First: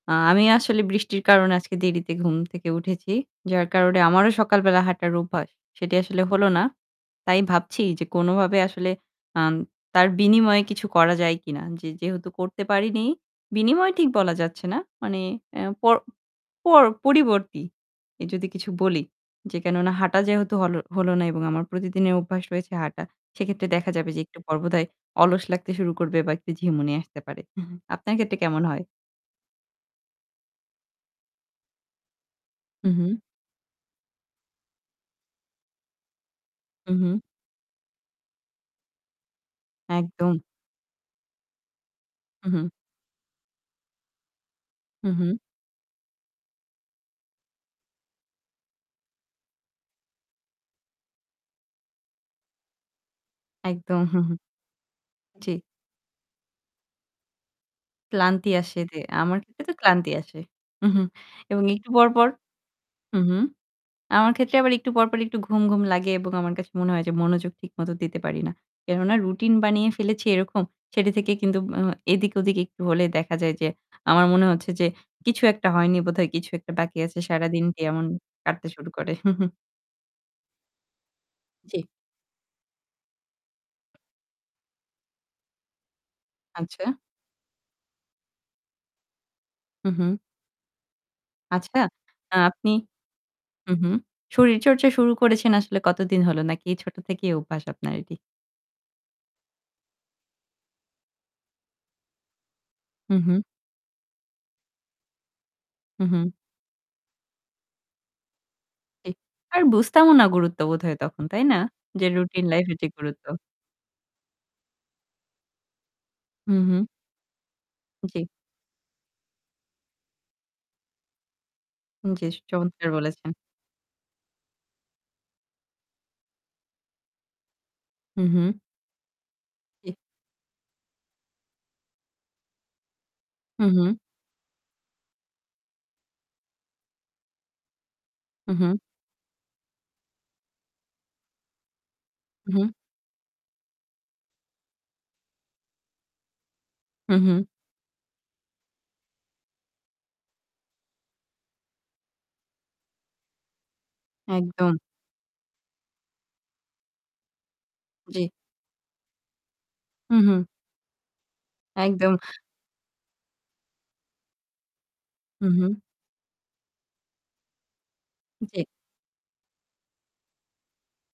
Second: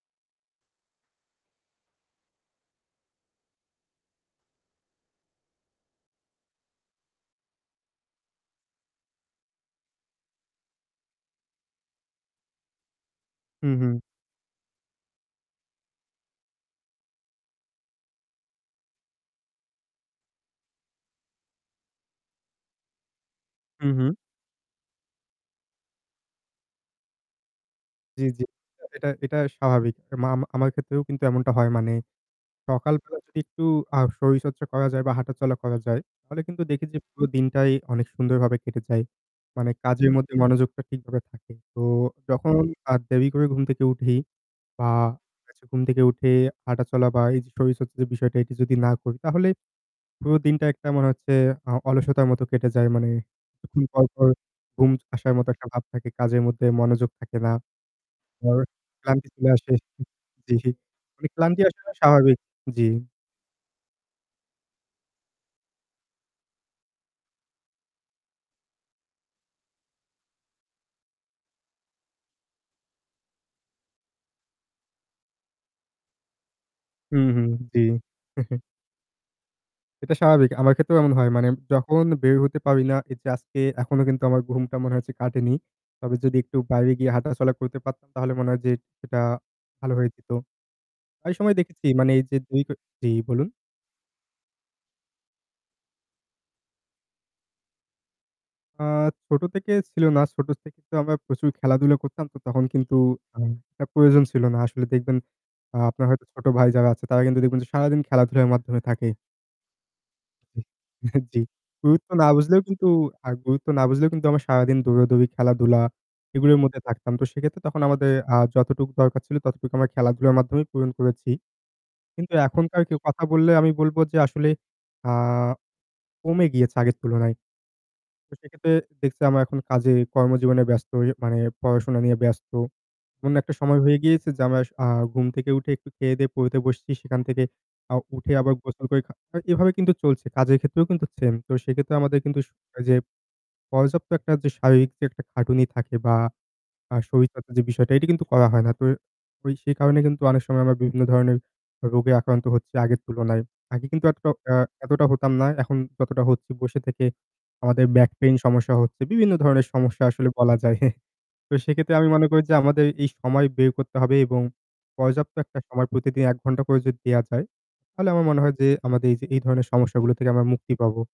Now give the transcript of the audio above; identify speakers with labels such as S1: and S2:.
S1: আ আমি আসলে বৃষ্টির কারণে আজকে দেরিতে ঘুম থেকে উঠেছি। যার কারণে আমারও সকালবেলা হাঁটার অভ্যাস। সেটি আসলে হল না। তাই ভাবছি যে কোনভাবে আসলে আম তার বিনিময়ে কিছু করা যায় কিনা। যে, যেহেতু করতে পারিনি
S2: হুম, হুম।
S1: বিনিময়ে ঠিক বলা যাচ্ছে না। মানে এ পর পর পরিবর্তী যদি কিছু বলি যে কেননা হাঁটা যেহেতু হল হল না এবং আমার প্রতিদিনের অভ্যাস রয়েছে হাঁটা। সেক্ষেত্রে দেখা
S2: হুম,
S1: যাবে
S2: হুম।
S1: যে একটু পর বোধহয় অলস লাগতে শুরু করবে বা একটু ঝিমুনি আসতে পারে। আপনার
S2: জ্বী,
S1: ক্ষেত্রে
S2: জ্বী।
S1: কেমন হয়?
S2: এটা এটা স্বাভাবিক। আমা আমার ক্ষেত্রেও কিন্তু এমনটা হয় মানে
S1: হু,
S2: সকাল বেলা
S1: হু।
S2: যদি একটু আ শরীরচর্চা করা যায় বা হাঁটা চলা করা যায় তাহলে কিন্তু
S1: হু,
S2: দেখেছি
S1: হু।
S2: পুরো দিনটাই অনেক সুন্দর ভাবে কেটে যায়। মানে কাজের মধ্যে
S1: একদম।
S2: মনোযোগটা ঠিকভাবে থাকে। তো
S1: হু,
S2: যখন
S1: হু।
S2: আর দেরি করে ঘুম থেকে উঠি বা
S1: হু, হু।
S2: হচ্ছে ঘুম থেকে উঠে হাঁটাচলা বা এই যে শরীরচর্চা বিষয়টা যদি না করি তাহলে পুরো দিনটা একটা মনে হচ্ছে আ অলসতার মতো কেটে যায় মানে [unintelligible]
S1: একদম,
S2: পর,
S1: হুম,
S2: পর
S1: হুম।
S2: ঘুম আসার মতো
S1: জ্বী।
S2: একটা ভাব থাকে কাজের মধ্যে মনোযোগ থাকে না।
S1: ক্লান্তি
S2: তারপর
S1: আসে। দে
S2: ক্লান্তি
S1: আমার
S2: চলে
S1: ক্ষেত্রে
S2: আসে।
S1: তো ক্লান্তি আসে।
S2: জি, ক্লান্তি
S1: এবং
S2: আসা
S1: একটু
S2: টা
S1: পর, পর
S2: স্বাভাবিক, জী।
S1: হুম, হুম। আমার ক্ষেত্রে আবার একটু পর, পর একটু ঘুম, ঘুম লাগে এবং আমার কাছে মনে হয় যে মনোযোগ ঠিক মতো দিতে পারি না। কেননা রুটিন বানিয়ে ফেলেছি এরকম। সেটি থেকে কিন্তু ও এদিক-ওদিকে একটু হলে দেখা যায় যে আমার মনে হচ্ছে যে, কিছু একটা হয়নি বোধহয় কিছু একটা বাকি আছে
S2: হুম, হুম।
S1: সারাদিন
S2: জি।
S1: দিয়ে এমন কাটতে শুরু করে।
S2: এটা স্বাভাবিক। আমার ক্ষেত্রেও এমন হয় মানে
S1: জ্বী।
S2: যখন বের হতে পারি না এই যে আজকে এখনো কিন্তু আমার ঘুমটা মনে হচ্ছে কাটেনি। তবে যদি একটু বাইরে
S1: আচ্ছা।
S2: গিয়ে হাঁটা চলা করতে পারতাম তাহলে মনে হয় যে এটা
S1: হু,
S2: ভালো হয়ে
S1: হু।
S2: যেত। অনেক সময়
S1: আচ্ছা
S2: দেখেছি মানে এই যে ২
S1: আপনি
S2: জী বলুন।
S1: হুম, হুম। শরীরচর্চা শুরু করেছেন আসলে কতদিন হল? নাকি এই ছোট থেকেই অভ্যাস আপনার এটি?
S2: আ ছোট থেকে ছিল না। ছোট থেকে তো আমরা প্রচুর খেলাধুলা করতাম। তো তখন কিন্তু
S1: হু, হু।
S2: আম একটা প্রয়োজন ছিল না। আসলে দেখবেন আ আপনার
S1: হু,
S2: হয়তো
S1: হু।
S2: ছোট ভাই যারা আছে তারা কিন্তু দেখবেন যে সারাদিন খেলাধুলার মাধ্যমে থাকে।
S1: জি। আর বুঝতামও না গুরুত্ব বোধহয়
S2: এহ
S1: তখন,
S2: জ্বী।
S1: তাই না? যে
S2: গুরুত্ব না
S1: রুটিন
S2: বুঝলেও
S1: লাইফের
S2: কিন্তু
S1: যে গুরুত্ব।
S2: আ গুরুত্ব না বুঝলেও কিন্তু আমরা সারাদিন দৌড়াদৌড়ি খেলাধুলা
S1: হু,
S2: এগুলোর মধ্যে
S1: হু।
S2: থাকতাম। তো সেক্ষেত্রে তখন আমাদের
S1: জ্বী।
S2: আ যতটুকু দরকার ছিল ততটুকু আমরা খেলাধুলার মাধ্যমেই পূরণ করেছি।
S1: জ্বী
S2: কিন্তু
S1: স
S2: এখনকার
S1: চমৎকার
S2: কেউ কথা
S1: বলেছেন।
S2: বললে আমি বলব যে আসলে আ কমে গিয়েছে আগের তুলনায়।
S1: হু,
S2: তো
S1: হু।
S2: সেক্ষেত্রে দেখছি আমরা এখন কাজে
S1: ইহ
S2: কর্মজীবনে ব্যস্ত হয়ে মানে পড়াশোনা নিয়ে ব্যস্ত। এমন একটা
S1: হু,
S2: সময়
S1: হু।
S2: হয়ে গিয়েছে যে আমরা ঘুম থেকে উঠে একটু খেয়ে দেয়ে পড়তে বসছি সেখান থেকে আ উঠে আবার
S1: হু, হু।
S2: গোসল করে খা এভাবে কিন্তু চলছে। কাজের ক্ষেত্রেও কিন্তু সেম তো সেক্ষেত্রে আমাদের কিন্তু
S1: হুম।
S2: [unintelligible] এই যে পর্যাপ্ত একটা শারীরিক যে একটা খাটুনি থাকে বা আর
S1: হু,
S2: শরীর
S1: হু।
S2: চর্চার যে বিষয়টা এটা কিন্তু করা হয় না। তো ওই সেই কারণে কিন্তু অনেক সময় আমরা বিভিন্ন ধরনের রোগে আক্রান্ত হচ্ছি আগের তুলনায়। আগে কিন্তু এতটা
S1: একদম।
S2: এ হতাম না। এখন যতটা হচ্ছি বসে থেকে আমাদের বেক
S1: জ্বী।
S2: পেইন সমস্যা হচ্ছে। বিভিন্ন ধরনের সমস্যা
S1: হু,
S2: আসলে
S1: হু।
S2: বলা যায়। তো সেক্ষেত্রে আমি
S1: একদম।
S2: মনে করি যে আমাদের এই সময় বের করতে হবে এবং পর্যাপ্ত
S1: হু,
S2: একটা
S1: হু।
S2: সময় প্রতিদিন ১ ঘন্টা করে যদি দেওয়া যায় তাহলে আমার মনে হয়
S1: জী।
S2: যে আমাদের এই যে ধরনের সমস্যাগুলো থেকে আমরা মুক্তি পাবো।